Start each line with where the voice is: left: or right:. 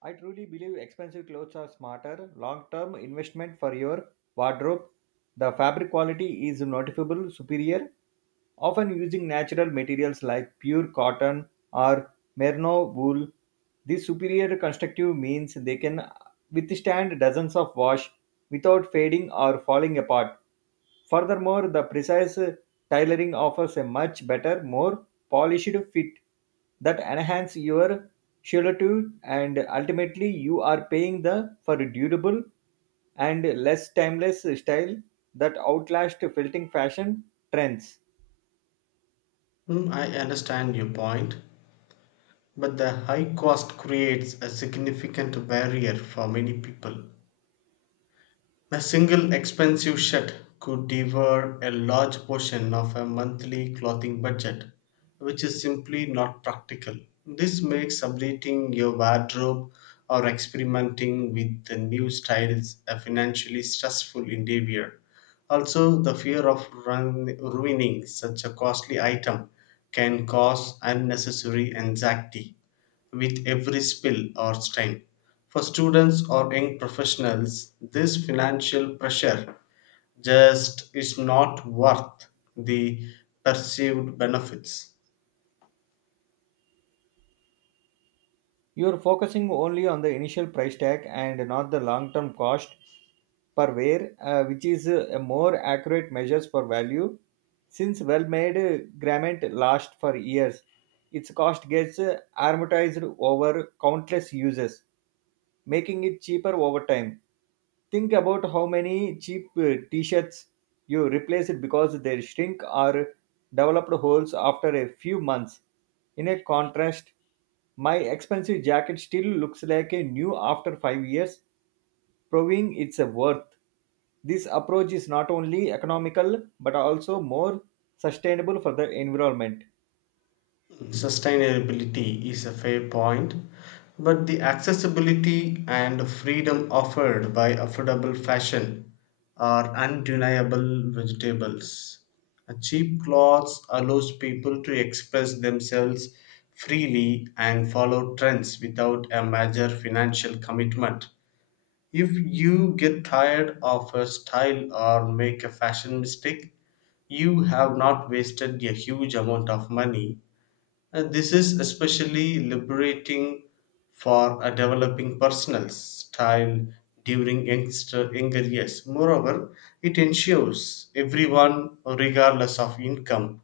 right: I truly believe expensive clothes are smarter, long term investment for your wardrobe. The fabric quality is noticeable superior, often using natural materials like pure cotton or merino wool. This superior constructive means they can withstand dozens of wash without fading or falling apart. Furthermore, the precise tailoring offers a much better, more polished fit that enhance your silhouette and ultimately you are paying the for durable and less timeless style that outlast filtering fashion trends.
left: I understand your point, but the high cost creates a significant barrier for many people. A single expensive shirt could devour a large portion of a monthly clothing budget, which is simply not practical. This makes updating your wardrobe or experimenting with the new styles a financially stressful endeavor. Also, the fear of ruining such a costly item can cause unnecessary anxiety with every spill or stain. For students or young professionals, this financial pressure just is not worth the perceived benefits.
right: You're focusing only on the initial price tag and not the long term cost per wear, which is a more accurate measures for value. Since well made garment lasts for years, its cost gets amortized over countless uses, making it cheaper over time. Think about how many cheap t-shirts you replace it because they shrink or developed holes after a few months. In a contrast, my expensive jacket still looks like a new after 5 years, proving its worth. This approach is not only economical but also more sustainable for the environment.
left: Sustainability is a fair point, but the accessibility and freedom offered by affordable fashion are undeniable vegetables. A cheap clothes allows people to express themselves freely and follow trends without a major financial commitment. If you get tired of a style or make a fashion mistake, you have not wasted a huge amount of money. This is especially liberating for a developing personal style during younger years. Moreover, it ensures everyone, regardless of income,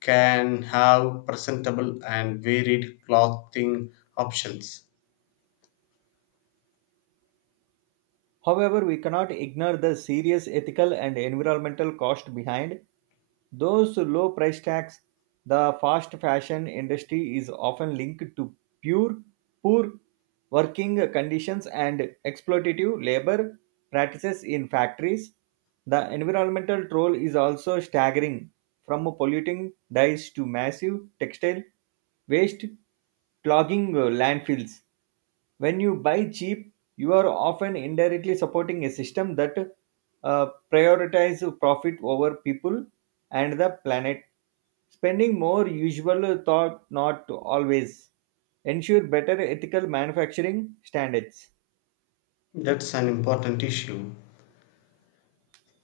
left: can have presentable and varied clothing options.
right: However, we cannot ignore the serious ethical and environmental cost behind those low price tags, the fast fashion industry is often linked to pure poor working conditions and exploitative labor practices in factories. The environmental toll is also staggering, from polluting dyes to massive textile waste clogging landfills. When you buy cheap, you are often indirectly supporting a system that uh, prioritize profit over people and the planet. Spending more usual thought not always ensure better ethical manufacturing standards.
left: That's an important issue.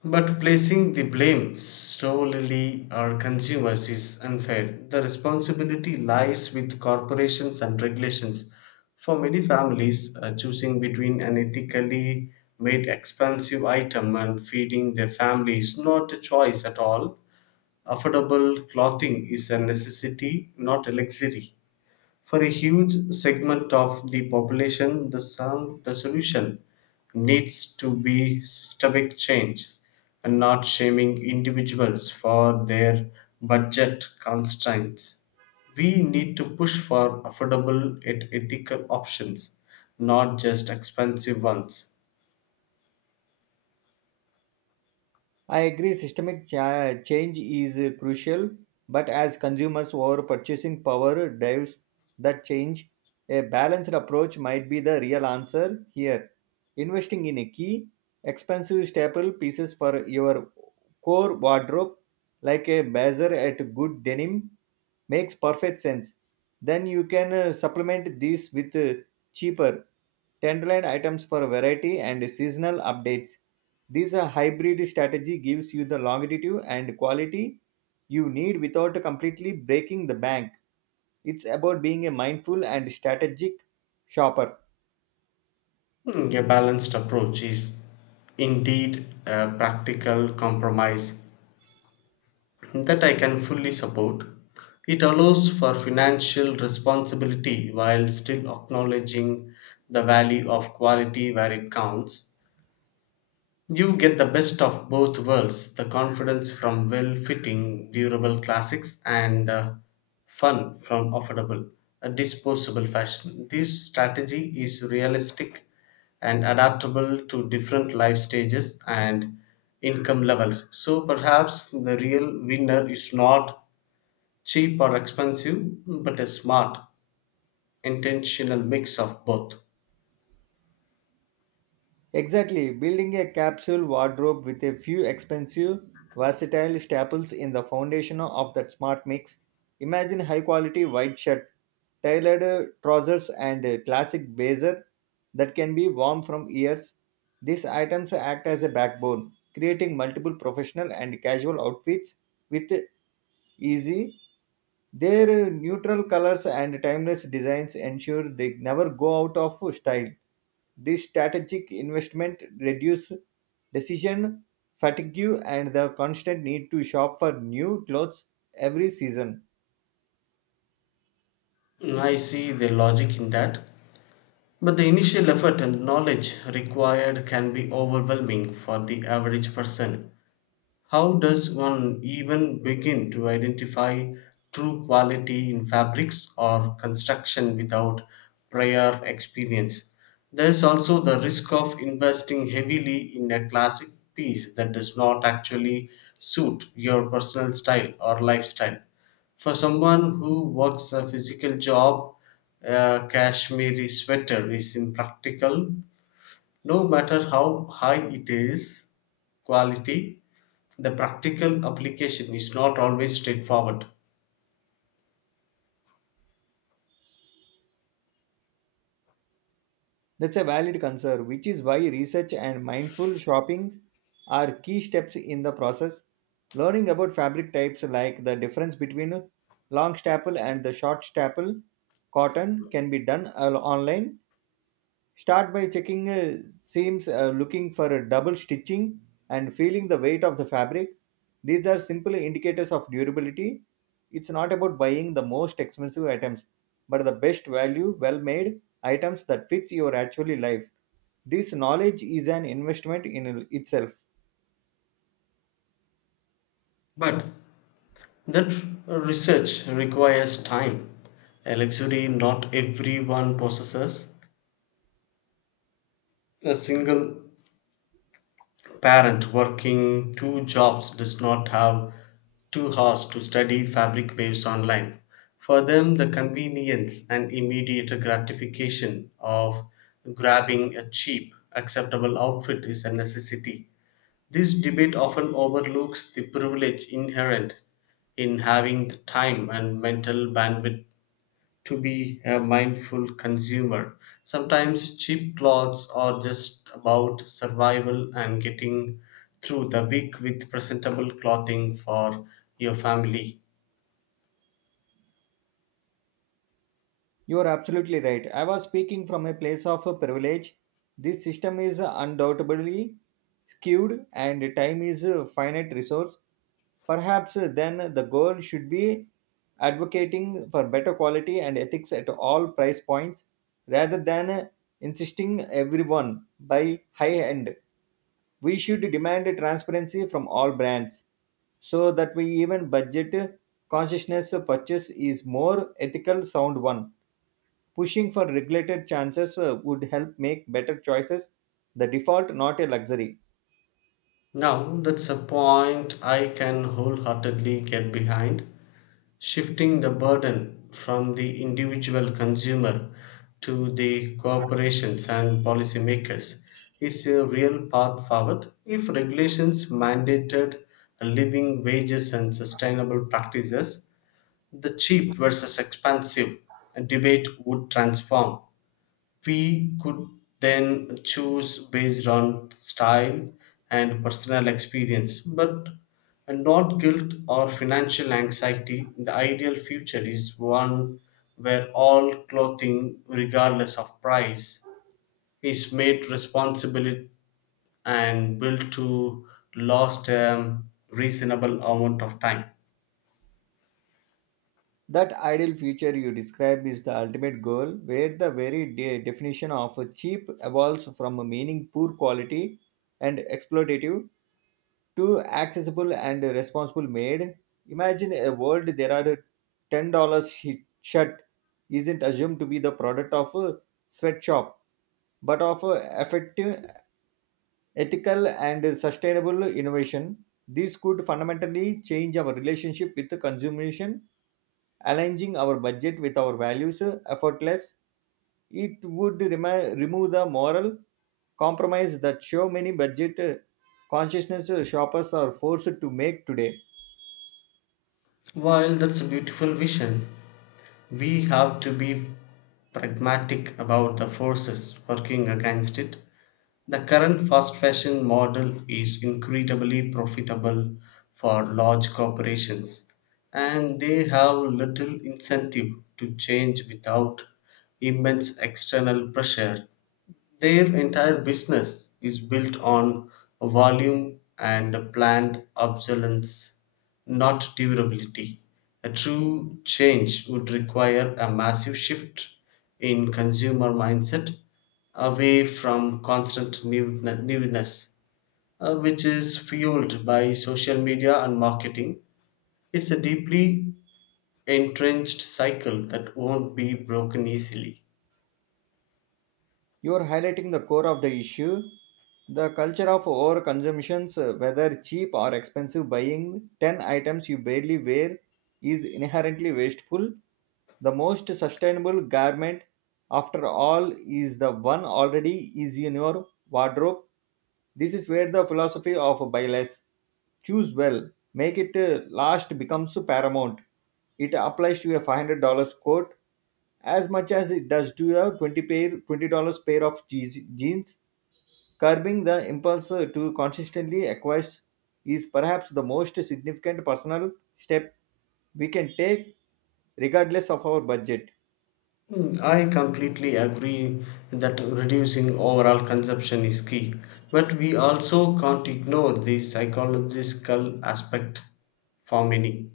left: But placing the blame solely on consumers is unfair. The responsibility lies with corporations and regulations. For many families, choosing between an ethically made expensive item and feeding their family is not a choice at all. Affordable clothing is a necessity, not a luxury. For a huge segment of the population, the solution needs to be systemic change and not shaming individuals for their budget constraints. We need to push for affordable and ethical options, not just expensive ones.
right: I agree, change is crucial, but as consumers' our purchasing power drives that change, a balanced approach might be the real answer here. Investing in a key, expensive staple pieces for your core wardrobe, like a blazer at good denim, makes perfect sense. Then you can supplement these with cheaper tenderloin items for variety and seasonal updates. This hybrid strategy gives you the longevity and quality you need without completely breaking the bank. It's about being a mindful and strategic shopper.
left: A balanced approach is indeed a practical compromise that I can fully support. It allows for financial responsibility while still acknowledging the value of quality where it counts. You get the best of both worlds, the confidence from well fitting, durable classics and the fun from affordable, disposable fashion. This strategy is realistic and adaptable to different life stages and income levels. So perhaps the real winner is not cheap or expensive, but a smart, intentional mix of both.
right: Exactly, building a capsule wardrobe with a few expensive, versatile staples in the foundation of that smart mix. Imagine high quality white shirt, tailored trousers, and a classic blazer that can be worn from years. These items act as a backbone, creating multiple professional and casual outfits with easy their neutral colors and timeless designs ensure they never go out of style. This strategic investment reduces decision fatigue and the constant need to shop for new clothes every season.
left: I see the logic in that, but the initial effort and knowledge required can be overwhelming for the average person. How does one even begin to identify true quality in fabrics or construction without prior experience? There is also the risk of investing heavily in a classic piece that does not actually suit your personal style or lifestyle. For someone who works a physical job, a cashmere sweater is impractical no matter how high it is quality. The practical application is not always straightforward,
right: That's a valid concern, which is why research and mindful shoppings are key steps in the process. Learning about fabric types like the difference between long staple and the short staple cotton can be done online. Start by checking seams, looking for a double stitching, and feeling the weight of the fabric. These are simple indicators of durability. It's not about buying the most expensive items, but the best value, well made items that fits your actual life. This knowledge is an investment in itself.
left: but that research requires time, a luxury not everyone possesses. A single parent working two jobs does not have 2 hours to study fabric waves online. For them, the convenience and immediate gratification of grabbing a cheap, acceptable outfit is a necessity. This debate often overlooks the privilege inherent in having the time and mental bandwidth to be a mindful consumer. Sometimes cheap plots are just about survival and getting through the week with presentable clothing for your family.
right: You are absolutely right. I was speaking from a place of privilege. This system is undoubtedly skewed, and time is a finite resource. Perhaps then the goal should be advocating for better quality and ethics at all price points rather than insisting everyone buy high end. We should demand transparency from all brands so that we even budget consciousness purchase is more ethical sound one. Pushing for regulated chances would help make better choices, the default, not a luxury.
left: Now, that's a point I can wholeheartedly get behind. Shifting the burden from the individual consumer to the corporations and policymakers is a real path forward. If regulations mandated living wages and sustainable practices, the cheap versus expensive debate would transform. We could then choose based on style and personal experience, but not guilt or financial anxiety. The ideal future is one where all clothing, regardless of price, is made responsible and built to last a reasonable amount of time.
right: That ideal future you describe is the ultimate goal, where the very definition of cheap evolves from a meaning poor quality and exploitative to accessible and responsible made. Imagine a world there are $10 shirt isn't assumed to be the product of a sweatshop, but of a effective ethical and sustainable innovation. These could fundamentally change our relationship with consumption, aligning our budget with our values effortless. It would remove the moral compromise that so many budget consciousness shoppers are forced to make today.
left: While that's a beautiful vision, we have to be pragmatic about the forces working against it. The current fast fashion model is incredibly profitable for large corporations, and they have little incentive to change without immense external pressure. Their entire business is built on volume and planned obsolescence, not durability. A true change would require a massive shift in consumer mindset away from newness, which is fueled by social media and marketing. It's a deeply entrenched cycle that won't be broken easily.
right: You are highlighting the core of the issue. The culture of overconsumptions, whether cheap or expensive, buying 10 items you barely wear is inherently wasteful. The most sustainable garment, after all, is the one already is in your wardrobe. This is where the philosophy of buy less, choose well, make it last becomes paramount. It applies to a $500 coat as much as it does to the $20 pair of jeans, curbing the impulse to consistently acquire is perhaps the most significant personal step we can take regardless of our budget.
left: I completely agree that reducing overall consumption is key, but we also can't ignore the psychological aspect for many.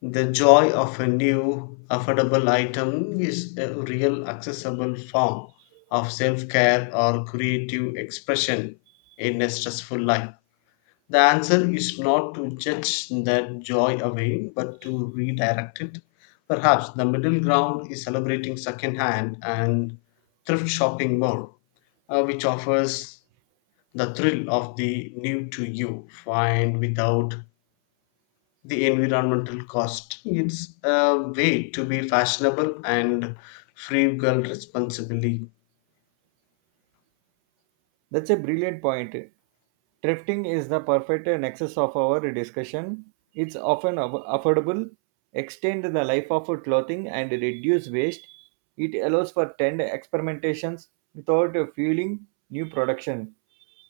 left: The joy of a new affordable item is a real accessible form of self care or creative expression in a stressful life. The answer is not to judge that joy away, but to redirect it. Perhaps the middle ground is celebrating secondhand and thrift shopping more, which offers the thrill of the new to you, find without the environmental cost. It's a way to be fashionable and frugal responsibly.
right: That's a brilliant point. Thrifting is the perfect nexus of our discussion. It's often affordable, extend the life of clothing, and reduce waste. It allows for 10 experimentations without fueling new production.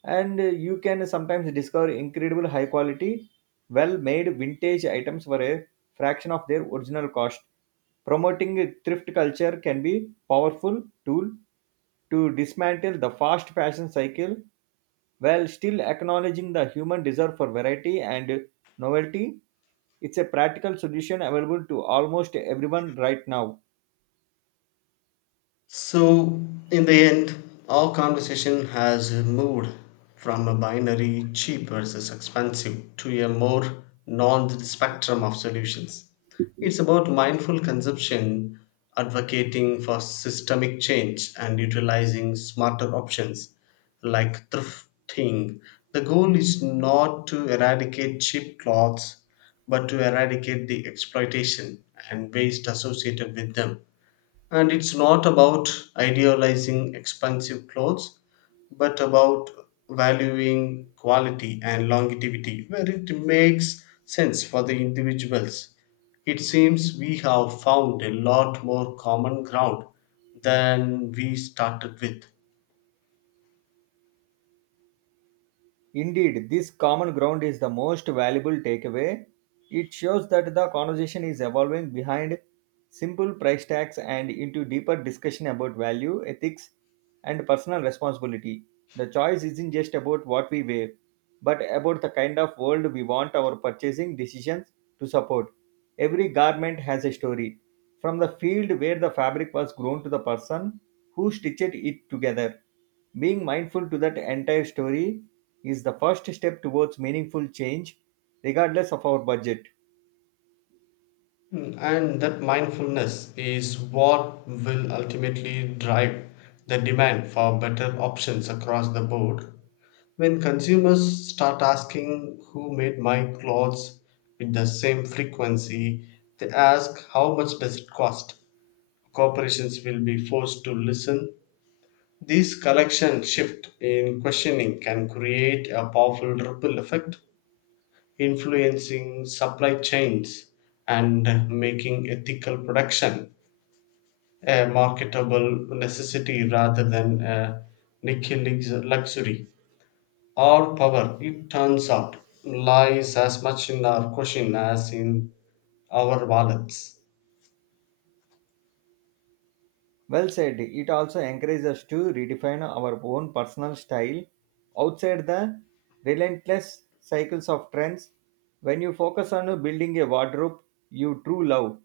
right: And you can sometimes discover incredible high quality, well made vintage items for a fraction of their original cost. Promoting thrift culture can be powerful tool to dismantle the fast fashion cycle while still acknowledging the human desire for variety and novelty, it's a practical solution available to almost everyone right now.
left: So, in the end, our conversation has moved from a binary cheap versus expensive to a more nuanced spectrum of solutions. It's about mindful consumption, advocating for systemic change, and utilizing smarter options like thrifting. The goal is not to eradicate cheap clothes, but to eradicate the exploitation and waste associated with them. And it's not about idealizing expensive clothes, but about valuing quality and longevity where it makes sense for the individuals. It seems we have found a lot more common ground than we started with.
right: Indeed, this common ground is the most valuable takeaway. It shows that the conversation is evolving behind simple price tags and into deeper discussion about value, ethics, and personal responsibility. The choice isn't just about what we wear, but about the kind of world we want our purchasing decisions to support. Every garment has a story, from the field where the fabric was grown to the person who stitched it together being mindful to that entire story is the first step towards meaningful change, regardless of our budget.
left: And that mindfulness is what will ultimately drive the demand for better options across the board. When consumers start asking who made my clothes with the same frequency they ask how much does it cost. Corporations will be forced to listen. This collection shift in questioning can create a powerful ripple effect, influencing supply chains and making ethical production a marketable necessity rather than a niche luxury. Our power, it turns out, lies as much in our caution as in our wallets.
right: Well said, it also encourages us to redefine our own personal style outside the relentless cycles of trends. When you focus on building a wardrobe you true love,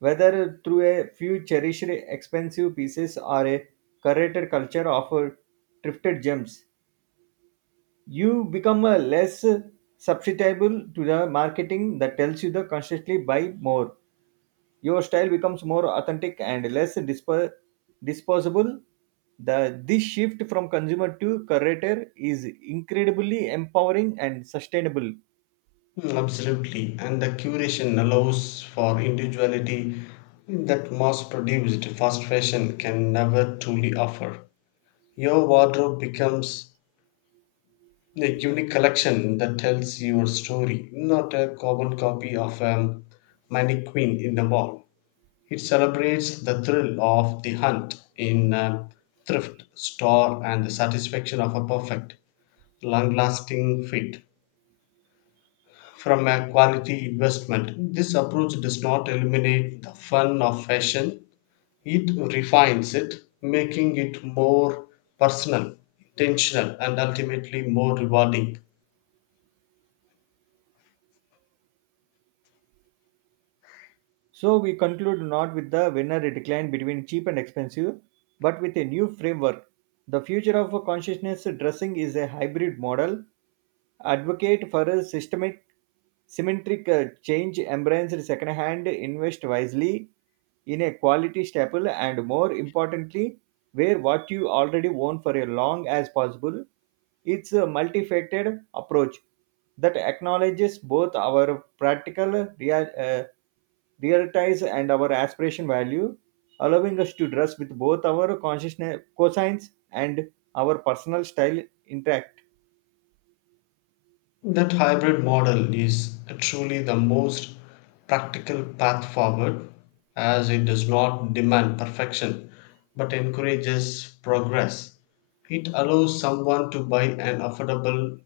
right: whether through a few cherished expensive pieces or a curated culture of thrifted gems, you become less susceptible to the marketing that tells you to constantly buy more. Your style becomes more authentic and less disposable. This shift from consumer to curator is incredibly empowering and sustainable.
left: Absolutely. And the curation allows for individuality that mass produced fast fashion can never truly offer. Your wardrobe becomes a unique collection that tells your story, not a carbon copy of a mannequin in a mall. It celebrates the thrill of the hunt in a thrift store and the satisfaction of a perfect, long lasting fit from a quality investment. This approach does not eliminate the fun of fashion, it refines it, making it more personal, intentional, and ultimately more rewarding.
right: So we conclude not with the winner decline between cheap and expensive, but with a new framework. The future of a consciousness dressing is a hybrid model, advocate for a symmetric change, embrace second-hand, invest wisely in a quality staple, and more importantly, wear what you already own for as long as possible. It's a multifaceted approach that acknowledges both our practical prioritize and our aspiration value, allowing us to dress with both our consciousness cosigns and our personal style intact.
left: That hybrid model is truly the most practical path forward as it does not demand perfection but encourages progress. It allows someone to buy an affordable,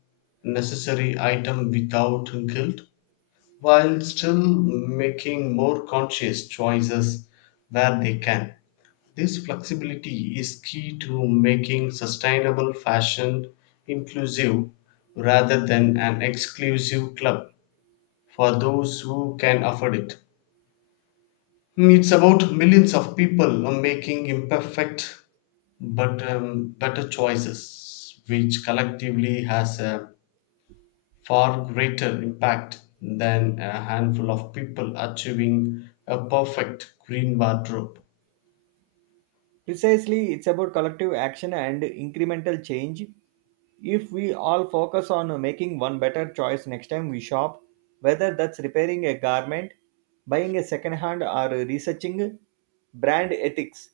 left: necessary item without guilt while still making more conscious choices where they can. This flexibility is key to making sustainable fashion inclusive rather than an exclusive club for those who can afford it. It's about millions of people making imperfect but better choices, which collectively has a far greater impact than a handful of people achieving a perfect green wardrobe.
right: Precisely, it's about collective action and incremental change. If we all focus on making one better choice next time we shop, whether that's repairing a garment, buying a second hand, or researching brand ethics,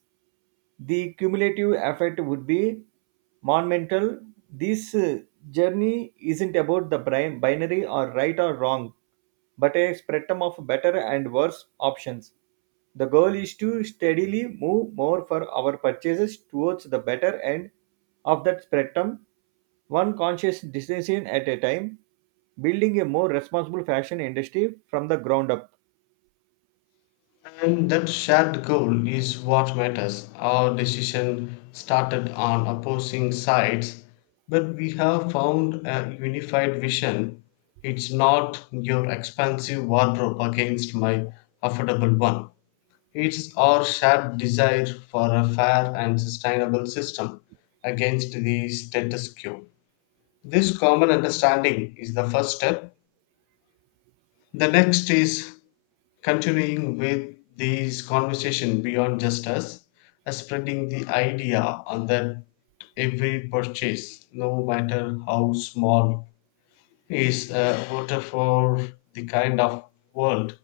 right: the cumulative effect would be monumental. This journey isn't about the binary or right or wrong, but a spectrum of better and worse options. The goal is to steadily move more for our purchases towards the better end of that spectrum, one conscious decision at a time, building a more responsible fashion industry from the ground up.
left: And that shared goal is what matters. Our decision started on opposing sides, but we have found a unified vision. It's not your expensive wardrobe against my affordable one. It's our shared desire for a fair and sustainable system against the status quo. This common understanding is the first step. The next is continuing with these conversation beyond just us, spreading the idea on that every purchase, no matter how small, is a voter for the kind of world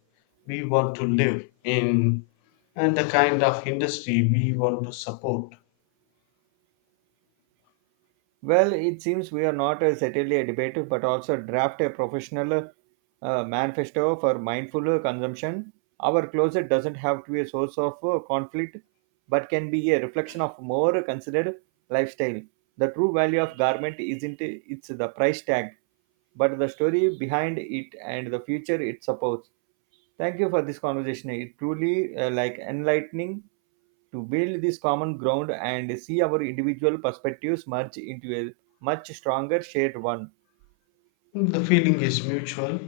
left: we want to live in and the kind of industry we want to support.
right: Well, it seems we are not certainly a debate, but also draft a professional manifesto for mindful consumption. Our closet doesn't have to be a source of conflict, but can be a reflection of more considered lifestyle. The true value of garment isn't it's the price tag, but the story behind it and the future it supports. Thank you for this conversation. It truly like enlightening to build this common ground and see our individual perspectives merge into a much stronger shared one.
left: The feeling is mutual.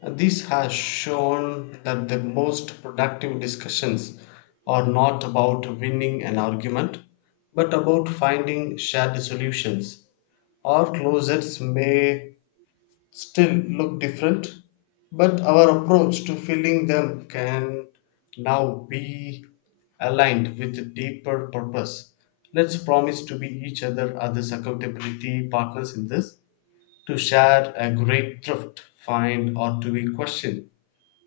left: This has shown that the most productive discussions are not about winning an argument, but about finding shared solutions. Our closets may still look different, but our approach to filling them can now be aligned with a deeper purpose. Let's promise to be each other others accountability partners in this, to share a great thrift, find, or to be questioned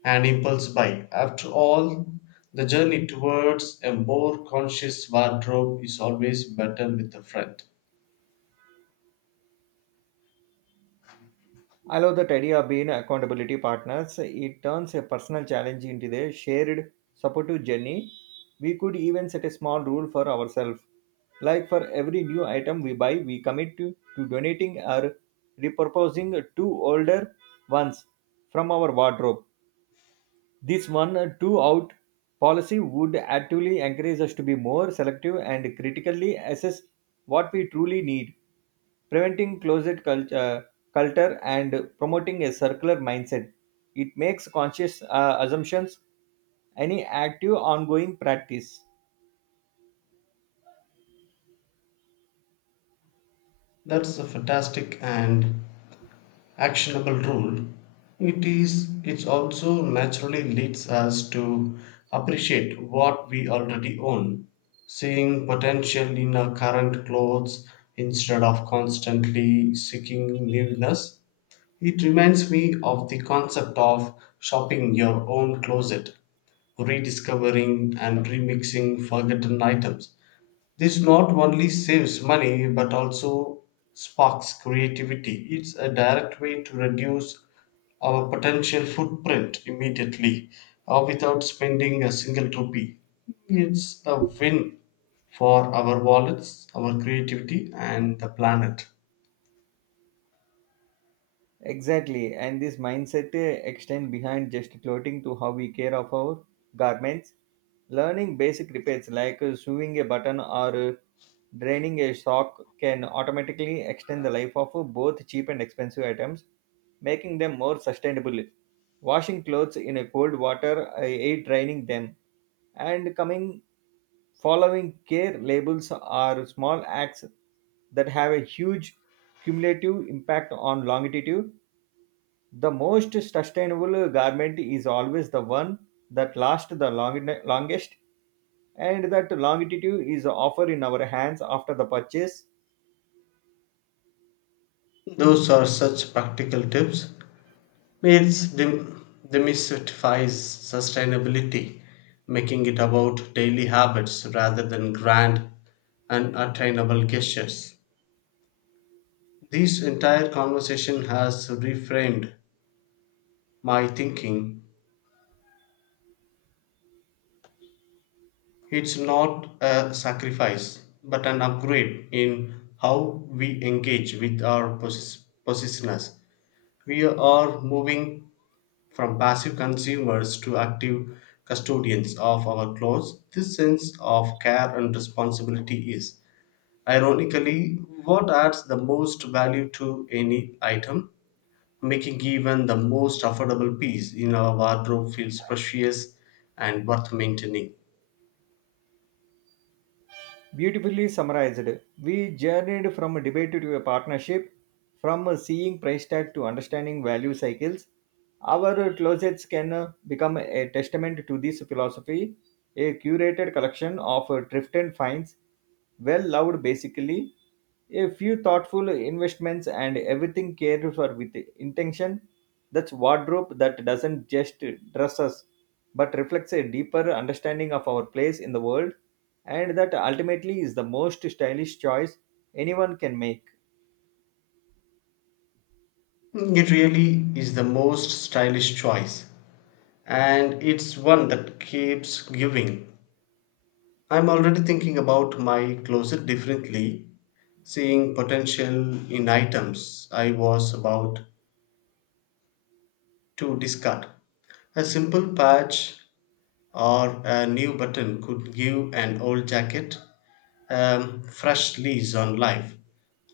left: an impulse buy. After all, the journey towards a more conscious wardrobe is always better with a friend.
right: I love that idea of being accountability partners. It turns a personal challenge into a shared supportive journey. We could even set a small rule for ourselves. Like for every new item we buy, we commit to donating or repurposing two older ones from our wardrobe. This one two out policy would actively encourage us to be more selective and critically assess what we truly need, preventing culture and promoting a circular mindset. It makes conscious assumptions any active ongoing practice.
left: That's a fantastic and actionable rule. It is it also naturally leads us to appreciate what we already own, seeing potential in our current clothes instead of constantly seeking newness. It reminds me of the concept of shopping your own closet, rediscovering and remixing forgotten items. This not only saves money but also sparks creativity. It's a direct way to reduce our potential footprint immediately or without spending a single rupee. It's a win for our wallets, our creativity, and the planet.
right: Exactly, and this mindset extend behind just clothing to how we care of our garments. Learning basic repairs like sewing a button or draining a sock can automatically extend the life of both cheap and expensive items, making them more sustainable. Washing clothes in a cold water aid draining them, and coming following care labels are small acts that have a huge cumulative impact on longevity the most sustainable garment is always the one that lasts the longest, and that longitude is offered in our hands after the purchase.
left: Those are such practical tips. It's dem- demystifies sustainability, making it about daily habits rather than grand and attainable gestures. This entire conversation has reframed my thinking. It's not a sacrifice, but an upgrade in how we engage with our possessiveness. We are moving from passive consumers to active custodians of our clothes. This sense of care and responsibility is, ironically, what adds the most value to any item, making even the most affordable piece in our wardrobe feels precious and worth maintaining.
right: Beautifully summarized, we journeyed from a debate to a partnership, from a seeing price tag to understanding value cycles. Our closets can become a testament to this philosophy, a curated collection of thrift and finds, well loved basically a few thoughtful investments and everything cared for with intention that's wardrobe that doesn't just dress us but reflects a deeper understanding of our place in the world and that ultimately is the most stylish choice anyone can make.
left: It really is the most stylish choice, and it's one that keeps giving. I'm already thinking about my closet differently, seeing potential in items I was about to discard. A simple patch or a new button could give an old jacket a fresh lease on life,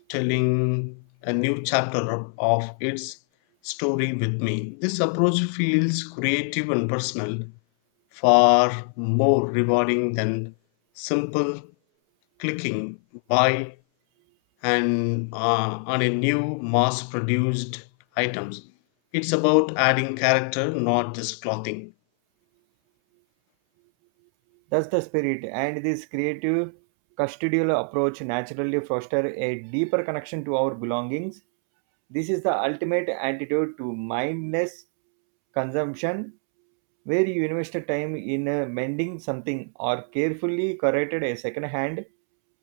left: telling a new chapter of its story with me. This approach feels creative and personal, far more rewarding than simple clicking buy and on a new mass produced items. It's about adding character, not just clothing.
right: That's the spirit, and this creative custodial approach naturally foster a deeper connection to our belongings. This is the ultimate antidote to mindless consumption, where you invest time in mending something or carefully corrected a second hand.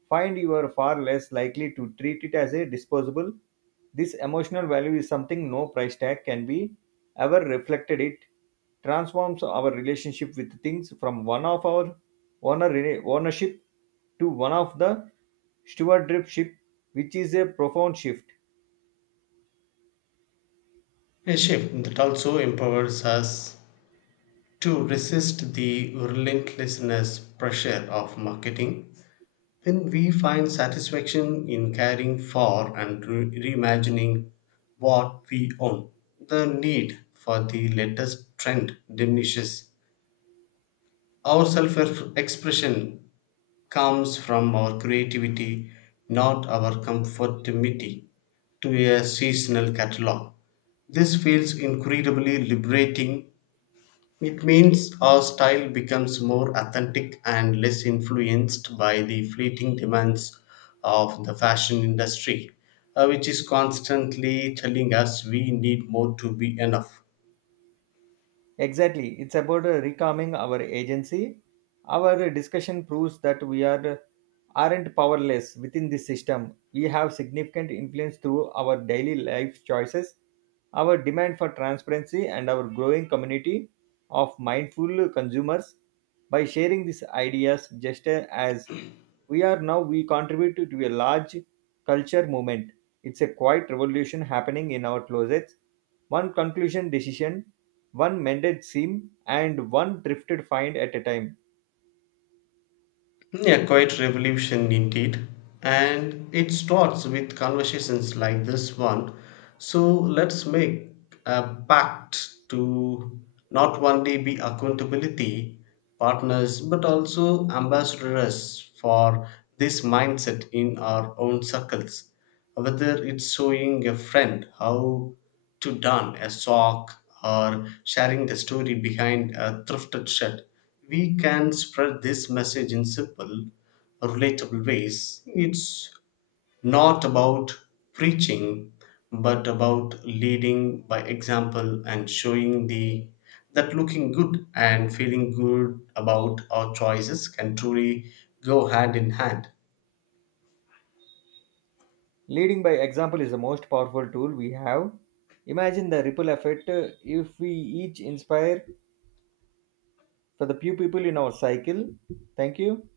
right: Find you are far less likely to treat it as a disposable. This emotional value is something no price tag can be ever reflected it transforms our relationship with things from one of our ownership to one of the stewardship, which is a profound shift.
left: A shift that also empowers us to resist the relentlessness pressure of marketing. When we find satisfaction in caring for and reimagining what we own, the need for the latest trend diminishes. Our self expression comes from our creativity, not our conformity to a seasonal catalog. This feels incredibly liberating. It means our style becomes more authentic and less influenced by the fleeting demands of the fashion industry, which is constantly telling us we need more to be enough.
right: Exactly. It's about recalming our agency. Our discussion proves that we are aren't powerless within this system. We have significant influence through our daily life choices, our demand for transparency, and our growing community of mindful consumers. By sharing these ideas, just as we are now, we contribute to a large culture movement. It's a quiet revolution happening in our closets. One conclusion decision one mended seam and one drifted find at a time.
left: Yeah, quite revolution indeed. And it starts with conversations like this one. So let's make a pact to not only be accountability partners but also ambassadors for this mindset in our own circles, whether it's showing a friend how to darn a sock or sharing the story behind a thrifted shirt, we can spread this message in simple, relatable ways. It's not about preaching, but about leading by example and showing the that looking good and feeling good about our choices can truly go hand in hand.
right: Leading by example is the most powerful tool we have. Imagine the ripple effect if we each inspire for the few people in our cycle. Thank you.